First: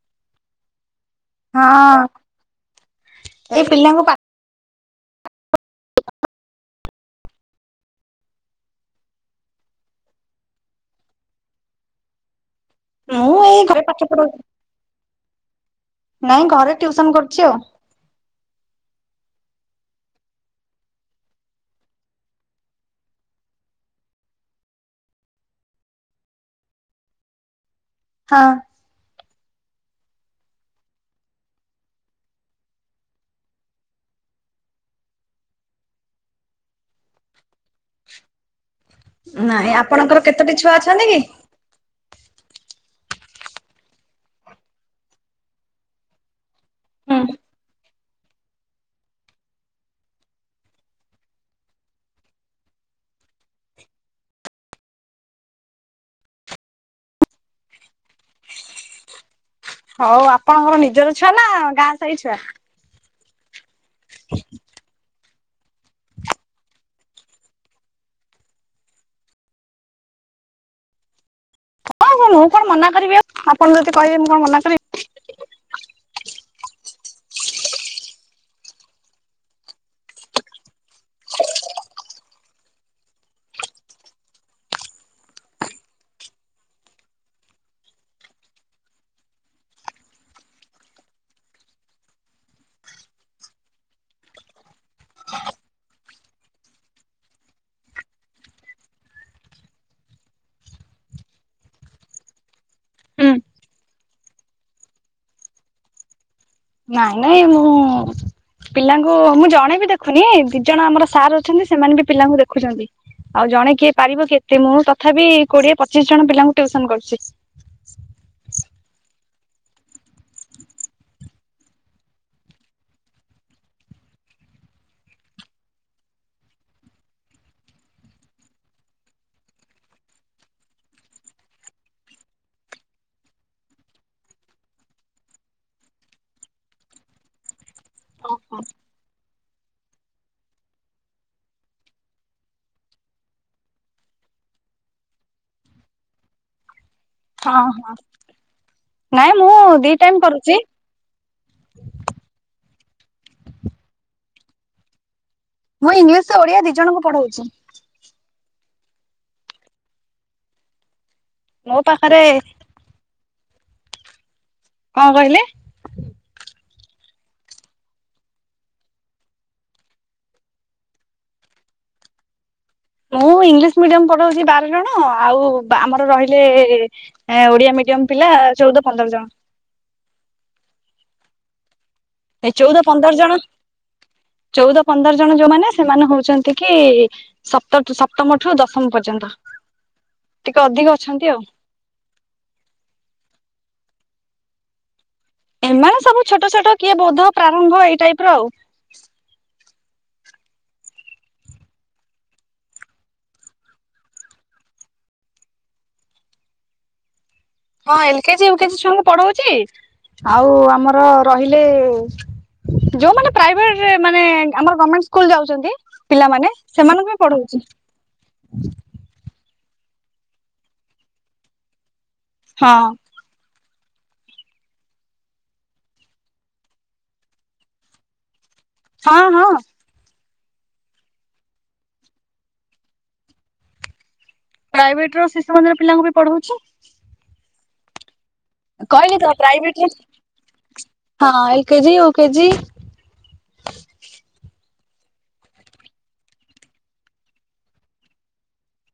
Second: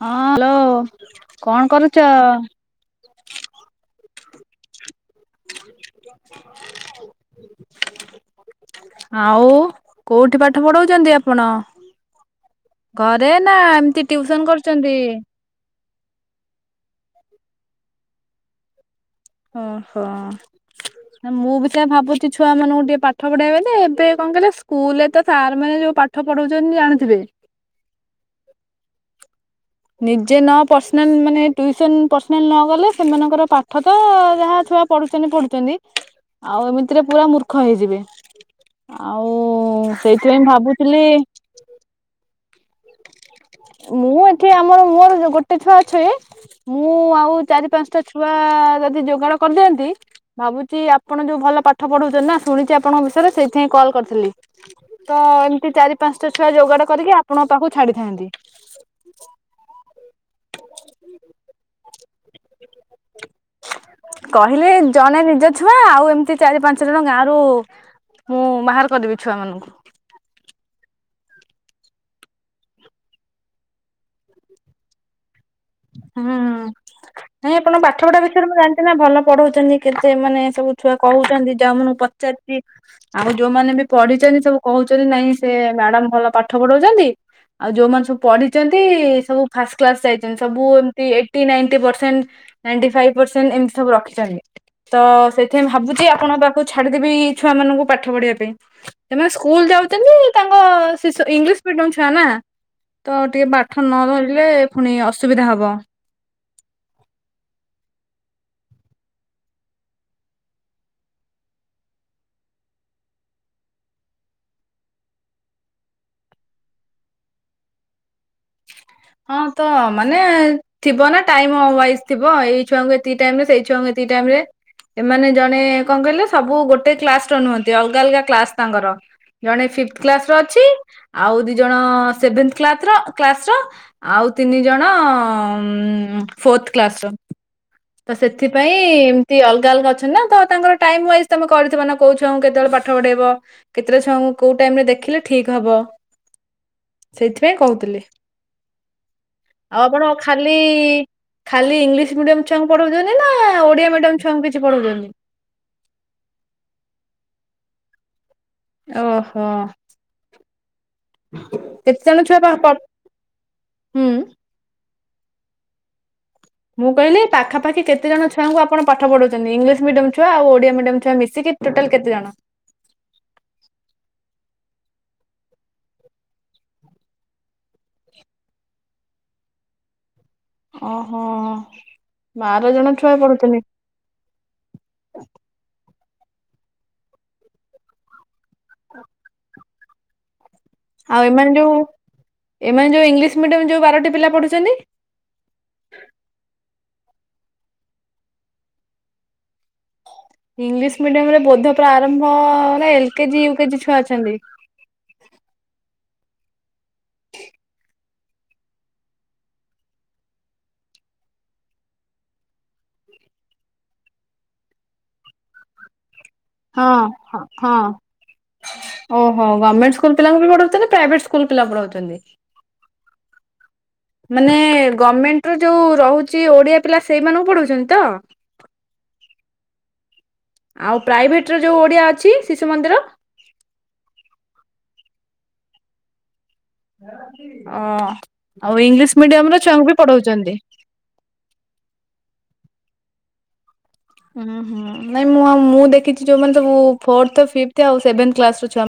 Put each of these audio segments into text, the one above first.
ହଁ ହ୍ୟାଲୋ। କଣ କରୁଛ? ହଁ ଏଇ ପିଲାଙ୍କୁ ପା [inaudible] ଆଉ କୋଉଠି ପାଠ ପଢଚନ୍ତି ଆପଣ? ଘରେ ମୁଁ ନା ଏଇ ଘରେ ପାଠ ଏମିତି ପଢଉ ଟିଉସନ କରୁଚନ୍ତି? ନାଇଁ ଘରେ ଟିଉସନ କରୁଚି ଆଉ। ଓହୋ। ମୁଁ ବି ସେଇୟା ଭାବୁଚି ଛୁଆ ମାନଙ୍କୁ ଟିକେ ପାଠ ପଢେଇବେଲେ ଏବେ କଣ କହିଲ ସ୍କୁଲ ରେ ତ ସାର୍ ମାନେ ଯୋଉ ପାଠ ପାଠ ପଢଉଚନ୍ତି ଜାଣିଥିବେ? ହଁ। ନିଜେ ନ ପର୍ସନାଲ ମାନେ ଟ୍ୟୁସନ ପର୍ସନାଲ ନଗଲେ ସେମାନଙ୍କର ପାଠ ତ ଯାହା ଛୁଆ ପଢୁଛନ୍ତି ପଢୁଛନ୍ତି ଆଉ ଏମିତିରେ ପୁରା ମୂର୍ଖ ହେଇଯିବେ। ଆଉ ନାଇଁ ଆପଣଙ୍କର ସେଇଥିପାଇଁ କେତୋଟି ଛୁଆ ଭାବୁଥିଲି ଅଛନ୍ତି କି? ମୁଁ ଏଠି ଆମର ମୋର ଗୋଟେ ଛୁଆ ଅଛି ମୁଁ ହୁଁ ଆଉ ଚାରି ପାଞ୍ଚଟା ଛୁଆ ଯଦି ଯୋଗାଡ କରିଦିଅନ୍ତି ଭାବୁଚି ଆପଣ ଯୋଉ ଭଲ ପାଠ ପଢଉଛନ୍ତି ନା ଶୁଣିଛି ଆପଣଙ୍କ ବିଷୟରେ ସେଇଥିପାଇଁ କଲ୍ କରିଥିଲି। ତ ଏମିତି ଚାରି ପାଞ୍ଚଟା ଛୁଆ ଯୋଗାଡ଼ କରିକି ଆପଣଙ୍କ ପାଖକୁ ଛାଡିଥାନ୍ତି। [inaudible] ହଉ ଆପଣଙ୍କର ନିଜର ଛୁଆ ନା ଗାଁ ସାହି ଛୁଆ? [inaudible] କହିଲେ ଜଣେ ନିଜ ଛୁଆ ଆଉ ଏମିତି ଚାରି ପାଞ୍ଚ ଜଣ ଗାଁରୁ ମୁଁ ମାହାର କରିଦେବି ଛୁଆମାନଙ୍କୁ। ହଁ ମୁଁ କଣ ମନା କରିବି ଆପଣ ଯଦି କହିବେ ମୁ କଣ ମନା କରିବି? ହୁଁ ନାଇଁ ଆପଣ ପାଠପଢାଦେଖିବାରେ ମୁଁ ଜାଣିଛି ନା ଭଲ ପଢଉଛନ୍ତି କେତେ ମାନେ ସବୁ ଛୁଆ କହୁଛନ୍ତି ଯ ଆପଣଙ୍କୁ ଚତିଶ ଆଉ ଯୋଉମାନେ ବି ପଢିଛନ୍ତି ସବୁ କହୁଛନ୍ତି ନାଇଁ ସେ ମ୍ୟାଡ଼ାମ ଭଲ ପାଠ ପଢ଼ାଉଛନ୍ତି ଆଉ ଯଉମାନେ ସବୁ ପଢିଛନ୍ତି ସବୁ ଫାଷ୍ଟ କ୍ଲାସ ଯାଇଛନ୍ତି ସବୁ କୁ ଏମତି eighty ninety percent ninety five percent ଏମତି ସବୁ ରଖିଛନ୍ତି। ତ ସେଇଥିପାଇଁ ଭାବୁଛି ଆପଣଙ୍କ ପାଖକୁ ଛାଡିଦେବି ଛୁଆ ମାନଙ୍କୁ ପାଠ ପଢିବା ପାଇଁ। ସେମାନେ ସ୍କୁଲ ଯାଉଛନ୍ତି ତାଙ୍କ ଶିଶୁ ଇଂଲିଶ ମିଡିୟମ ଛୁଆ ନା? ତ ହୁଁ ଟିକେ ପାଠ ନ ଧରିଲେ ଫୁଣି ଅସୁବିଧା ହବ। ନାଇଁ ନାଇଁ ମୁଁ ପିଲାଙ୍କୁ ମୁଁ ଜଣେ ବି ଦେଖୁନି ଦି ଜଣ ଆମର ସାର୍ ଅଛନ୍ତି ସେମାନେ ବି ପିଲାଙ୍କୁ ଦେଖୁଛନ୍ତି। ଆଉ ଜଣେ କିଏ ପାରିବ କି ଏତେ ମୁଁ ତଥାପି କୋଡିଏ ପଚିଶ ଜଣ ପିଲାଙ୍କୁ ଟ୍ୟୁସନ କରୁଛି। ହଁ ତ ମାନେ ଥିବ ନା ଟାଇମ ୱାଇଜ ଥିବ ଏଇ ଛୁଆଙ୍କୁ ଏତିକି ଟାଇମ ରେ ସେଇ ଛୁଆଙ୍କୁ ଏତିକି ଟାଇମ ରେ? ଏମାନେ ଜଣେ କଣ କହିଲେ, ସବୁ ଗୋଟେ କ୍ଲାସ ର ନୁହନ୍ତି, ଅଲଗା ଅଲଗା କ୍ଲାସ ତାଙ୍କର। ଜଣେ ଫିଥ କ୍ଲାସ ର ଅଛି ଆଉ ଦି ଜଣ ସେଭେନ୍ଥ୍ କ୍ଲାତ୍ ର କ୍ଲାସ ର ଆଉ ତିନି ଜଣ ଫୋର୍ଥ କ୍ଲାସର। ତ ଓହୋ ସେଥିପାଇଁ ଅଲଗା, ଅଲଗା ଅଛନ୍ତି ନା ତ ତାଙ୍କର ଟାଇମ ୱାଇଜ ତମେ କରିଥିବ ନା କଉ ଛୁଆଙ୍କୁ କେତେବେଳେ ପାଠ ପଢେଇବ? କେତେଟା ଛୁଆଙ୍କୁ କୋଉ ଟାଇମ ରେ ଦେଖିଲେ ଠିକ ହବ? ସେଇଥିପାଇଁ ହଁ ହଁ କହୁଥିଲି ନାଇଁ ମୁଁ ଆଉ ଦି ଆପଣ ଟାଇମ କରୁଛି ଖାଲି ଖାଲି ଇଂଲିଶ ମିଡିୟମ୍ ଛୁଆଙ୍କୁ ପଢଉଛନ୍ତି ନା ଓଡିଆ ମିଡିୟମ୍ ଛୁଆଙ୍କୁ କିଛି ପଢଉଛନ୍ତି? ମୁଁ ଇଂଲିଶ ଓଡିଆ ଦି ଜଣଙ୍କୁ ପଢଉଛି। ଓହୋ ମୋ ପାଖରେ କେତେଜଣ ଛୁଆପା ହୁଁ। କଣ କହିଲେ? ମୁଁ କହିଲି ପାଖପାଖି କେତେ ଜଣ ଛୁଆଙ୍କୁ ଆପଣ ପାଠ ପଢ଼ଉଛନ୍ତି? ଇଂଲିଶ ମିଡିୟମ ଛୁଆ ଆଉ ଓଡିଆ ମିଡିୟମ ଛୁଆ ମିଶିକି। ଟୋଟାଲ କେତେ ଜଣ? ମୁଁ ଇଂଲିଶ ମିଡିୟମ ପଢଉଛି ବାର ଜଣ ଆଉ ଆମର ରହିଲେ ଏ ଓଡିଆ ମିଡିୟମ ପିଲା ଚଉଦ ପନ୍ଦର ଜଣ। ଓହୋ ଏ ବାର ଚଉଦ ଜଣ ପନ୍ଦର ଛୁଆ ପଢୁଥିଲେ। ଚଉଦ ପନ୍ଦର ଜଣ ଯୋଉମାନେ ସେମାନେ ହଉଛନ୍ତି କି ସପ୍ତଠୁ ସପ୍ତମଠୁ ଦଶମ ପର୍ଯ୍ୟନ୍ତ। ଟିକେ ଅଧିକ ଅଛନ୍ତି ଆଉ ଏମାନେ ଯୋଉ ଏମାନେ ଯୋଉ ଇଂଲିଶ ମିଡିୟମ ଯୋଉ ବାରଟି ପିଲା ପଢୁଛନ୍ତି? ଏମାନେ ସବୁ ଛୋଟ ଛୋଟ କିଏ ବୋଧ ପ୍ରାରମ୍ଭ ଏଇ ଟାଇପ ର ଆଉ। ଇଂଲିଶ ମିଡିୟମରେ ବୋଧ ପ୍ରାରମ୍ଭରେ ଏଲ କେଜି, ୟୁ କେଜି ଛୁଆ ଅଛନ୍ତି। ହଁ ଏଲ କେଜି, ୟୁ କେଜି ଛୁଆଙ୍କୁ ପଢଉଛି। ଆଉ ଆମର ରହିଲେ ଯୋଉମାନେ ପ୍ରାଇଭେଟ ମାନେ ଆମର ଗମେଣ୍ଟ ସ୍କୁଲ ଯାଉଛନ୍ତି ପିଲାମାନେ। ହଁ ସେମାନଙ୍କୁ ବି ହଁ ପଢଉଛି। ହଁ। ଓହୋ ଗମେଣ୍ଟ ସ୍କୁଲ ପିଲାଙ୍କୁ ବି ପଢଉଛନ୍ତି, ପ୍ରାଇଭେଟ ସ୍କୁଲ ପିଲା ପଢାଉଛନ୍ତି। ହଁ। [unintelligible] ମାନେ ଗମେଣ୍ଟର ଯୋଉ ରହୁଛି ଓଡିଆ ପିଲା, ସେଇମାନଙ୍କୁ ପଢାଉଛନ୍ତି ତ? ହଁ, ହଁ। ଆଉ ପ୍ରାଇଭେଟର ଯୋଉ ଓଡ଼ିଆ ଅଛି, ଶିଶୁ ମନ୍ଦିର। ପ୍ରାଇଭେଟର ଶିଶୁମନ୍ଦିର ପିଲାଙ୍କୁ ବି ପଢଉଛି। ଅ ଆଉ କହିଲି ଇଂଲିଶ ତ ମିଡିୟମର ପ୍ରାଇଭେଟ ରେ ଛୁଆଙ୍କୁ ବି ପଢଉଛନ୍ତି। ହଁ, ଏଲ୍ କେଜିି, ଇଉ କେଜି। ହୁ ନାଇଁ ମୁଁ ମୁଁ ଦେଖିଛି ଯୋଉମାନେ ସବୁ ଫୋର୍ଥ, ଫିବଥ ଆଉ ସେଭେନ୍ କ୍ଲାସର ଛୁଆ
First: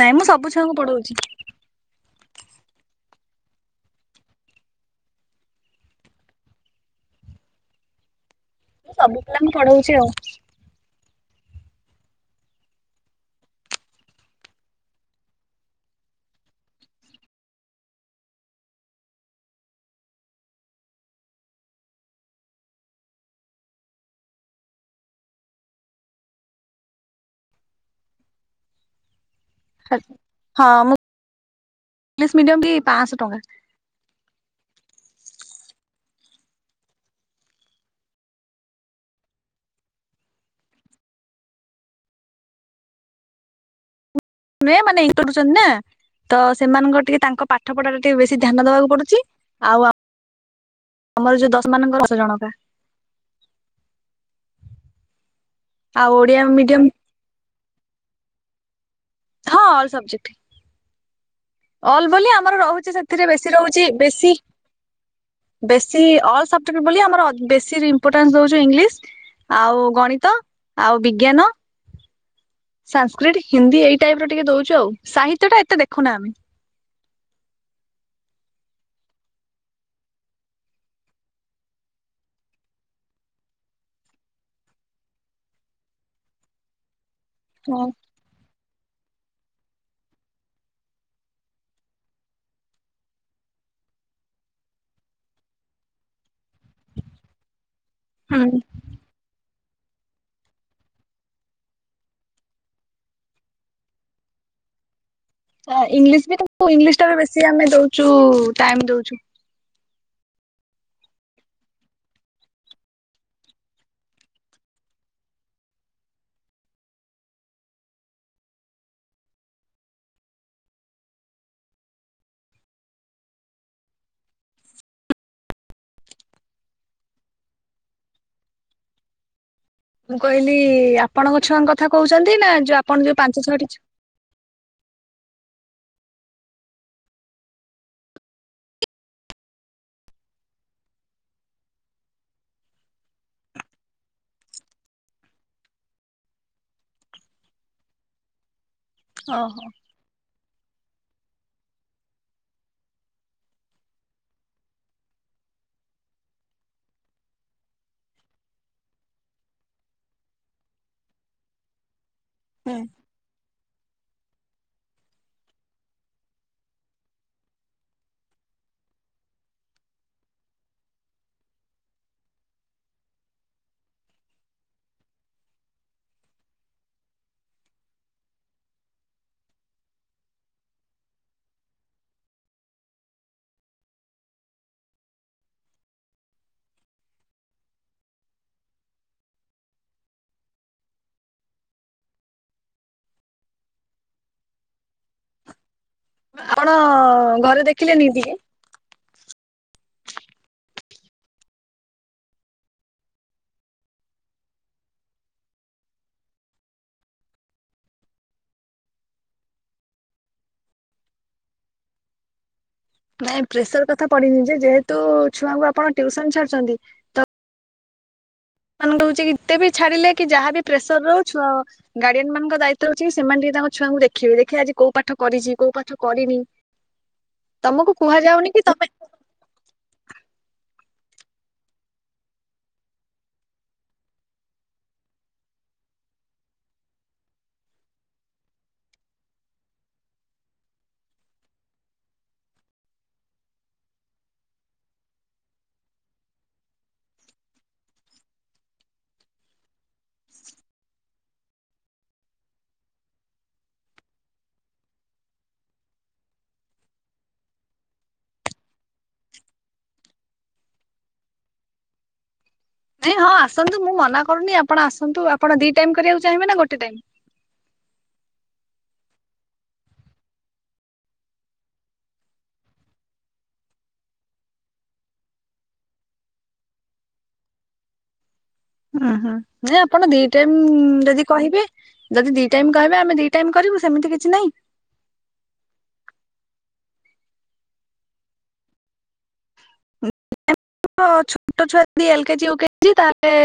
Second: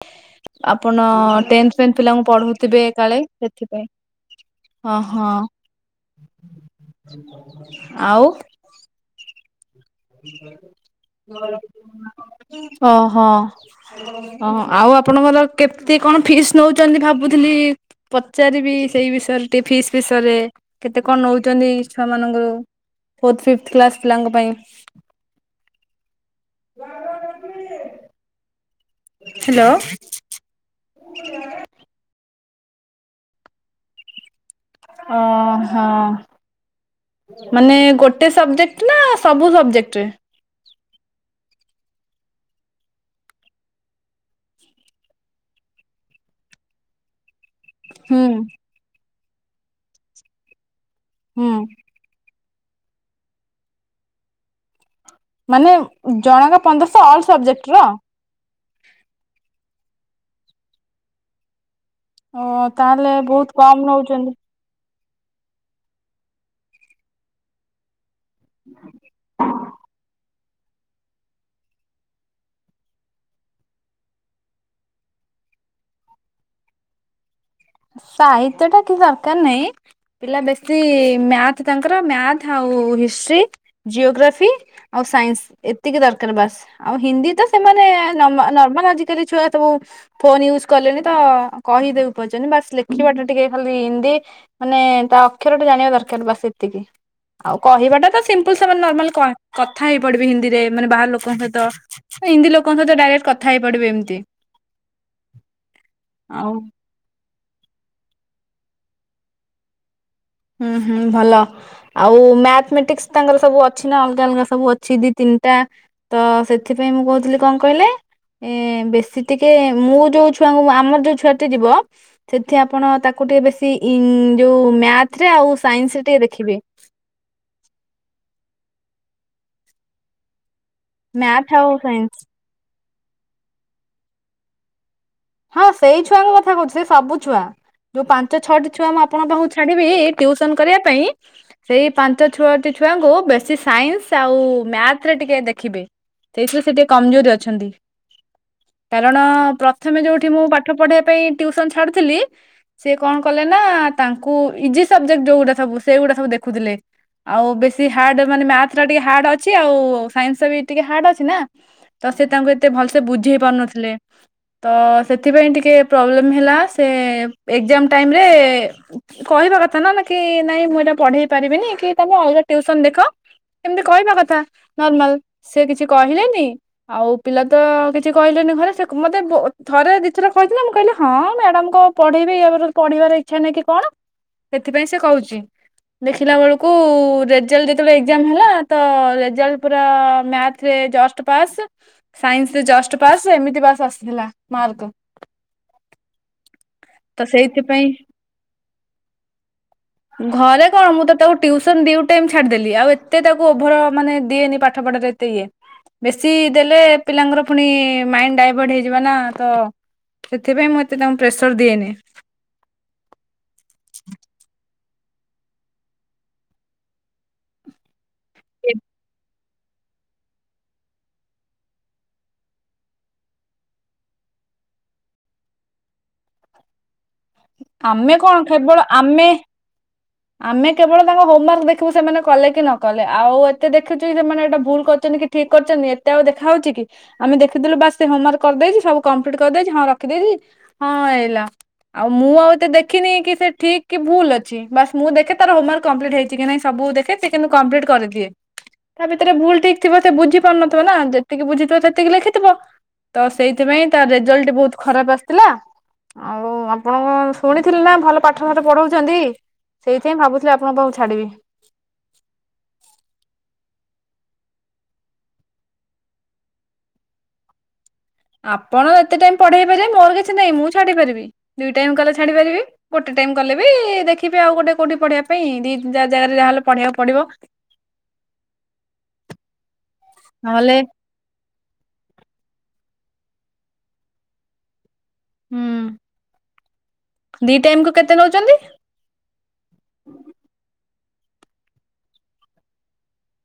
ନାଇଁ ମୁଁ ସବୁ ଛୁଆଙ୍କୁ ଆପଣ ପଢଉଛି। ଟେନଥ ଟେନ୍ଥ ପିଲାଙ୍କୁ ପଢଉଥିବେ କାଳେ ସେଥିପାଇଁ, ହଁ ହଁ। ଆଉ। ମୁଁ ସବୁ ପିଲାଙ୍କୁ ପଢଉଛି ଆଉ। ଓ ହୋ। ହ, ଆଉ ଆପଣଙ୍କର କେତେ କଣ ଫିସ୍ ନଉଛନ୍ତି ଭାବୁଥିଲି? ପଚାରିବି ସେଇ ବିଷୟରେ ଟିକେ ଫିସ୍ ବିଷୟରେ। କେତେ କଣ ନଉଛନ୍ତି ଛୁଆ ମାନଙ୍କର? ଫୋର୍ଥ, ଫିବଥ କ୍ଲାସ୍ ପିଲାଙ୍କ ପାଇଁ। [unintelligible] ହ୍ୟାଲୋ। ହଁ ମୁଁ ଇଂଲିଶ ମିଡିୟମ ବି ପାଞ୍ଚଶହ ଟଙ୍କା। ଓ ହଁ। ମାନେ ଗୋଟେ ସବଜେକ୍ଟ ନା ସବୁ ସବଜେକ୍ଟରେ। ମାନେ ମାନେ ଇଣ୍ଟର ଦଉଛନ୍ତି ନା। ତ ସେମାନଙ୍କ ଟିକେ ତାଙ୍କ ପାଠ ପାଠ ପଢାରେ ଟିକେ ହୁଁ ବେଶୀ ଧ୍ୟାନ ଦବାକୁ ପଡୁଛି। ଆଉ ଆମ ଆମର ହୁଁ। ଯୋଉ ଦଶ ମାନଙ୍କର ଜଣକା ମାନେ ଆଉ ଓଡିଆ ଜଣକା ମିଡିୟମ ପନ୍ଦରଶହ ଅଲ ସବଜେକ୍ଟ ର। ହଁ। All subject. ଅଲ ବୋଲି ଓ ଆମର ରହୁଛି ତାହେଲେ ସେଥିରେ ବହୁତ ବେଶୀ କମ ରହୁଛି ନଉଛନ୍ତି। ବେଶି ବେଶୀ, ଅଲ୍ ସବଜେକ୍ଟ ବୋଲି ଆମର ବେଶୀରି ଇମ୍ପୋଟାନ୍ସ ଦଉଛୁ ଇଂଲିଶ, ଆଉ ଗଣିତ, ଆଉ ବିଜ୍ଞାନ ସାନସକ୍ରିଟ, ହିନ୍ଦୀ ଏଇ ଟାଇପ ର ଟିକେ ଦଉଛୁ ଆଉ। ସାହିତ୍ୟ ଟା ଏତେ ଦେଖୁନା ଆମେ। ସାହିତ୍ୟଟା କିିଛି ଦରକାର ନାହିଁ। ପିଲା ବେଶୀ ମ୍ୟାଥ ତାଙ୍କର, ମ୍ୟାଥ ଆଉ ହିଷ୍ଟ୍ରି ଜିଓଗ୍ରାଫି ଆଉ ସାଇନ୍ସ ଏତିକି ଦରକାର ବାସ୍। ଆଉ ହିନ୍ଦୀ ତ ହଁ ସେମାନେ ନର୍ମା ନର୍ମାଲ ଆଜିକାଲି ଛୁଆ ସବୁ ଫୋନ ୟୁଜ୍ କଲେଣି ତ କହିଦେବେ। ବାସ୍ ଲେଖିବାଟା ଟିକେ ଖାଲି ହିନ୍ଦୀ ମାନେ ତା ଅକ୍ଷର ଟେ ଜାଣିବା ଦରକାର, ବାସ୍ ଏତିକି। ଆଉ କହିବାଟା ତ ସିମ୍ପଲ ହୁଁ। ସେମାନେ ନର୍ମାଲ କଥା ହେଇ ପଡିବେ ହିନ୍ଦୀରେ ମାନେ ବାହାର ଲୋକଙ୍କ ସହିତ। ସେ ହିନ୍ଦୀ ଲୋକଙ୍କ ସହିତ ଡାଇରେକ୍ଟ କଥା ହେଇ ପଡିବେ ଏମିତି। ତ ଇଂଲିଶ ବି, ଆଉ ତାକୁ ଇଂଲିଶ ଟାରେ ବେଶୀ ଆମେ ଦଉଛୁ ଟାଇମ ଦଉଛୁ। ହୁଁ, ହୁଁ, ଭଲ। ଆଉ ମ୍ୟାଥମେଟିକ୍ସ ତାଙ୍କର ସବୁ ଅଛି ନା ଅଲଗା ଅଲଗା ସବୁ ଅଛି ଦି ତିନିଟା। ତ ସେଥିପାଇଁ ମୁଁ କହୁଥିଲି, କଣ କହିଲେ? ଏ ବେଶୀ ଟିକେ ମୁଁ ଯୋଉ ଛୁଆ ଙ୍କୁ ଆମର ଯୋଉ ଛୁଆଟି ଯିବ ସେଠି ଆପଣ ତାକୁ ଟିକେ ବେଶୀ ଇନ ଯୋଉ ମ୍ୟାଥ ରେ ଆଉ ସାଇନ୍ସ ରେ ଟିକେ ଦେଖିବେ। ମୁଁ କହିଲି ଆପଣଙ୍କ ମ୍ୟାଥ ଛୁଆଙ୍କ ଆଉ କଥା ସାଇନ୍ସ କହୁଛନ୍ତି ନା, ଯୋଉ ଆପଣ ଯୋଉ ପାଞ୍ଚ ଛଅଟି ଛୁ ହଁ ସେଇ ଛୁଆଙ୍କ କଥା କହୁଛି ସେ ସବୁ ଛୁଆ। ଯୋଉ ପାଞ୍ଚ ଛଅଟି ଛୁଆ ମୁଁ ଆପଣଙ୍କ ପାଖକୁ ଛାଡିବି ଟିଉସନ କରିବା ପାଇଁ ସେଇ ପାଞ୍ଚ ଛୁଅଟି ଛୁଆଙ୍କୁ ବେଶୀ ସାଇନ୍ସ ଆଉ ମ୍ୟାଥ ରେ ଟିକେ ଦେଖିବେ। ସେଇଥିରେ ସେ ଟିକେ କମଜୋରି ଅଛନ୍ତି କାରଣ ଓହୋ। ପ୍ର ପ୍ରଥମେ ଯୋଉଠି ମୁଁ ପାଠ ପଢିବା ପାଇଁ ଟ୍ୟୁସନ ଛାଡୁଥିଲି ସେ କଣ କଲେ ନା ତାଙ୍କୁ ଇଜି ସବଜେକ୍ଟ ଯୋଉ ଗୁଡ଼ା ସବୁ ସେଗୁଡ଼ା ସବୁ ଦେଖୁଥିଲେ। ଆଉ ବେଶୀ ହାର୍ଡ ମାନେ ମ୍ୟାଥ ଟା ଟିକେ ହାର୍ଡ ଅଛି ଆଉ ସାଇନ୍ସ ବି ଟିକେ ହାର୍ଡ ଅଛି ନା। ତ ସେ ତାଙ୍କୁ ଏତେ ହୁଁ। ଭଲସେ ବୁଝେଇ ପାରୁନଥିଲେ। ତ ସେଥିପାଇଁ ଟିକେ ପ୍ରୋବ୍ଲେମ ହେଲା ସେ ଏକ୍ଜାମ ଟାଇମରେ କହିବା କଥା ନା ନା କି ନାଇଁ ମୁଁ ଏଇଟା ପଢେଇ ପାରିବିନି କି ତମେ ଅଲଗା ଟିଉସନ୍ ଦେଖ। ଏମିତି କହିବା କଥା ନର୍ମାଲ ସେ କିଛି କହିଲେନି ଆଉ ପିଲା ତ କିଛି କହିଲନି ଘରେ ସେ ମତେ ମେ ବ ଥରେ ଦିଇଥରେ କହିଥିଲେ ମୁଁ କହିଲି ହଁ ମ୍ୟାଡାମ କ ପଢେଇବି ପଢିବାର ଇଚ୍ଛା ନାହିଁ କି କଣ ସେଥିପାଇଁ ସେ କହୁଛି। ଦେଖିଲା ବେଳକୁ ରେଜଲ୍ଟ ଯେତେବେଳେ ଏକ୍ଜାମ ହେଲା ତ ରେଜଲ୍ଟ ପୁରା ମ୍ୟାଥ ଜଷ୍ଟ ପାସ ସାଇନ୍ସରେ ଜଷ୍ଟ ପାସ୍ ଏମତି ପାସ। ଥିଲା ମାର୍କ ଆପଣ ତ ଘରେ ସେଇଥିପାଇଁ। ଦେଖିଲେନି ଟିକେ? ଘରେ କଣ ମୁଁ ତ ତାକୁ ଟ୍ୟୁସନ ଦି ଟାଇମ୍ ଛାଡ଼ିଦେଲି ଆଉ ଏତେ ତାକୁ ଓଭର ମାନେ ଦିଏନି ପାଠପଢାରେ। ଇଏ ବେଶୀ ଦେଲେ ପିଲାଙ୍କର ପୁଣି ମାଇଣ୍ଡ ଡାଇଭର୍ଟ ହେଇଯିବ। ଯିବା ନା ତ ସେଥିପାଇଁ ମୁଁ ଏତେ ତାଙ୍କୁ ପ୍ରେସର ଦିଏନି। ନାଇଁ ପ୍ରେସର କଥା ପଡିନି ଯେ ଯେହେତୁ ଛୁଆଙ୍କୁ ଆପଣ ଟ୍ୟୁସନ ଛାଡୁଛନ୍ତି। ମାନେ ହଉଛି କି ଏତେ ବି ଛାଡିଲେ କି ଯାହା ବି ପ୍ରେସର ରହୁଛୁଆ। ଗାର୍ଡିଆନ ମାନଙ୍କ ଦାୟିତ୍ୱ ର ଅଛି ସେମାନେ ଟିକେ ତାଙ୍କ ଛୁଆଙ୍କୁ ଦେଖିବେ ଦେଖେ ଆଜି କୋଉ ପାଠ କରିଛି କୋଉ ପାଠ କରିନି। ତମକୁ ଆମେ କଣ କୁହାଯାଉନି କି କେବଳ ତମେ ଆମେ। ଆମେ କେବଳ ତାଙ୍କ ହୋମ ୱାର୍କ ଦେଖିବୁ ସେମାନେ କଲେ କି ନ କଲେ ଆଉ ଏତେ ଦେଖୁଛୁ ସେମାନେ ଏଇଟା ଭୁଲ କରିଛନ୍ତି କି ଠିକ। ଠିକ କରିଛନ୍ତି ଏତେ ଆଉ ଦେଖାହଉଛି କି। ଆମେ ଦେଖିଥିଲୁ ବାସ ସେ ହୋମ ୱାର୍କ କରିଦେଇଛି ସବୁ କମ୍ପ୍ଲିଟ କରିଦେଇଛି ହଁ ରଖିଦେଇଛି ହଁ ହେଲା। ଆଉ ମୁଁ ଆଉ ଏତେ ଦେଖିନି କି ସେ ଠିକ କି ଭୁଲ ଅଛି ବାସ। ମୁଁ ଦେଖେ ତାର ହୋମୱାର୍କ କମ୍ପ୍ଲିଟ ହେଇଛି କି ନାଇଁ ସବୁ ଦେଖ ସେ କିନ୍ତୁ କମ୍ପ୍ଲିଟ କରିଦିଏ। ତା ଭିତରେ ଭୁଲ ଠିକ ଥିବ ସେ ବୁଝି ପାରୁନଥିବ ନା ଯେତିକି ବୁଝିଥିବ ସେତିକି ଲେଖିଥିବ। ତ ସେଇଥିପାଇଁ ତାର ରେଜଲ୍ଟ ବହୁତ ଖରାପ ଆସିଥିଲା। ଆଉ ଆପଣଙ୍କ ଶୁଣିଥିଲି ନା ଭଲ ପାଠ ପାଠ ପଢଉଛନ୍ତି। ସେଇଥିପାଇଁ ଭାବୁଥିଲି ଆପଣଙ୍କ ପାଖକୁ ଛାଡ଼ିବି। ନାଇଁ ହଁ ଆସନ୍ତୁ ମୁଁ ମନା କରୁନି ଆପଣ ଆସନ୍ତୁ ଆପଣ ଦି ଟାଇମ କରିବାକୁ ଚାହିଁବେ ନା ଗୋଟେ ଟାଇମ୍। ଆପଣ ଯେତେ ଟାଇମ ପଢେଇ ପାରିବେ ମୋର କିଛି ନାହିଁ ମୁଁ ଛାଡ଼ି ପାରିବି ଦିଇ ଟାଇମ୍ କହିଲେ ଛାଡ଼ିପାରିବି। ଗୋଟେ ଟାଇମ କଲେ ବି ଦେଖିବି ଆଉ ଗୋଟେ କୋଉଠି ପଢେଇବା ପାଇଁ ଦି ଜାଗାରେ ଯାହାହେଲେ ପଢେଇବାକୁ ପଡିବ। ଓ ହୋ ନଁ ଆପଣ ଦିଟାଇମ୍ ନହେଲେ ଯଦି କହିବେ। ଯଦି ଦିଇ ଟାଇମ୍ କହିବେ ଆମେ ଦି ଟାଇମ୍ କରିବୁ ସେମିତି କିଛି ନାହିଁ। ହୁଁ ଦି ଟାଇମ୍କୁୁ କେତେ ନଉଛନ୍ତି। ଛୋଟ ଛୁଆ ଯଦି ଏଲକେଜି ୟୁକେଜି ତାହେଲେ।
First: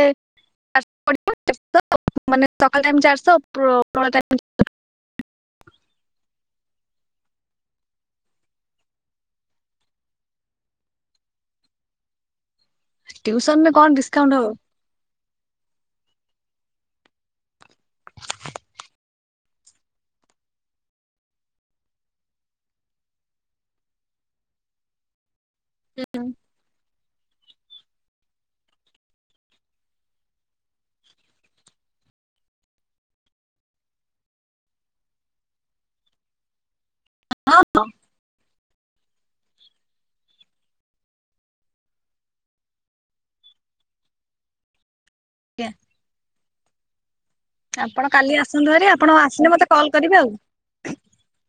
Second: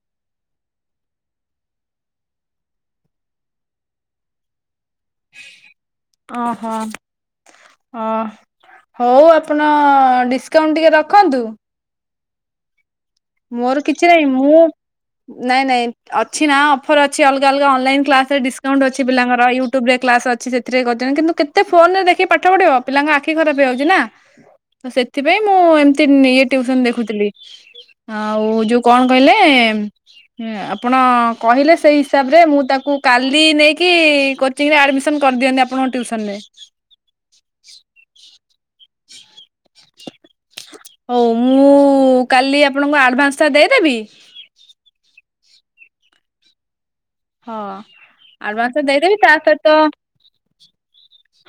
ସକାଳ ଟାଇମ ଚାରିଶହ ଉପରବେଲା ଟାଇମ। ଓହୋ। ହଁ ହଉ ଆପଣ ଡିସକାଉଣ୍ଟ ଟିକେ ରଖନ୍ତୁ। ଟିଉସନରେ ମୋର କଣ କିଛି ନାହିଁ ଡିସକାଉଣ୍ଟ ହବ? ମୁଁ। ନାଇଁ ନାଇଁ ଅଛି ନା ଅଫର୍ ଅଛି ଅଲଗା ଅଲଗା ଅନଲାଇନ୍ କ୍ଲାସରେ ଡିସକାଉଣ୍ଟ ଅଛି ପିଲାଙ୍କର ୟୁଟ୍ୟୁବ୍ରରେ କ୍ଲାସ୍ ଅଛି ସେ। ଥିରେ କରି କିନ୍ତୁ କେତେ ଫୋନ ରେ ଦେଖି ପାଠ ପଢିବ ପିଲାଙ୍କ ଆଖି ଖରାପ ହେଇଯାଉଛି ନା। ତ ସେଥିପାଇଁ ମୁଁ ଏମିତି ଇଏ ଟଉସନ ଦେଖୁଥିଲି। ଆଉ ଯୋଉ କଣ କହିଲେ। ହୁଁ ଆପଣ କହିଲେ ସେଇ ହିସାବରେ ମୁଁ ତାକୁ କାଲି ନେଇକି। ରେ ଆଡମିସନ କରି ଦିଅନ୍ତି ଆପଣଙ୍କ ଟ୍ୟୁସନ ରେ। ହଁ ହଁ। ହଉ ମୁଁ କାଲି ଆପଣଙ୍କୁ ଆଡଭାନ୍ସ ଟା ଦେଇଦେବି। ଆଜ୍ଞା। ହଁ। ଆପଣ କାଲି ଆସନ୍ତୁ ଆଡ଼ଭାନ୍ସଟା ଭାରି ଆପଣ ଦେଇଦେବି ତା ଆସିଲେ ସହିତ ମୋତେ କଲ୍ କରିବେ ଆଉ।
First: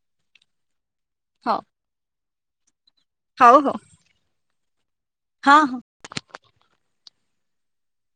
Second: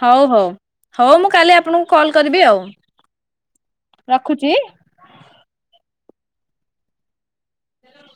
ହଉ ହଉ ହଉ ମୁଁ କାଲି ଆପଣଙ୍କୁ କଲ୍ କରିବି ଆଉ। ହଉ ହଉ। ରଖୁଛି। ହଁ ହଁ। ହେଲୋ।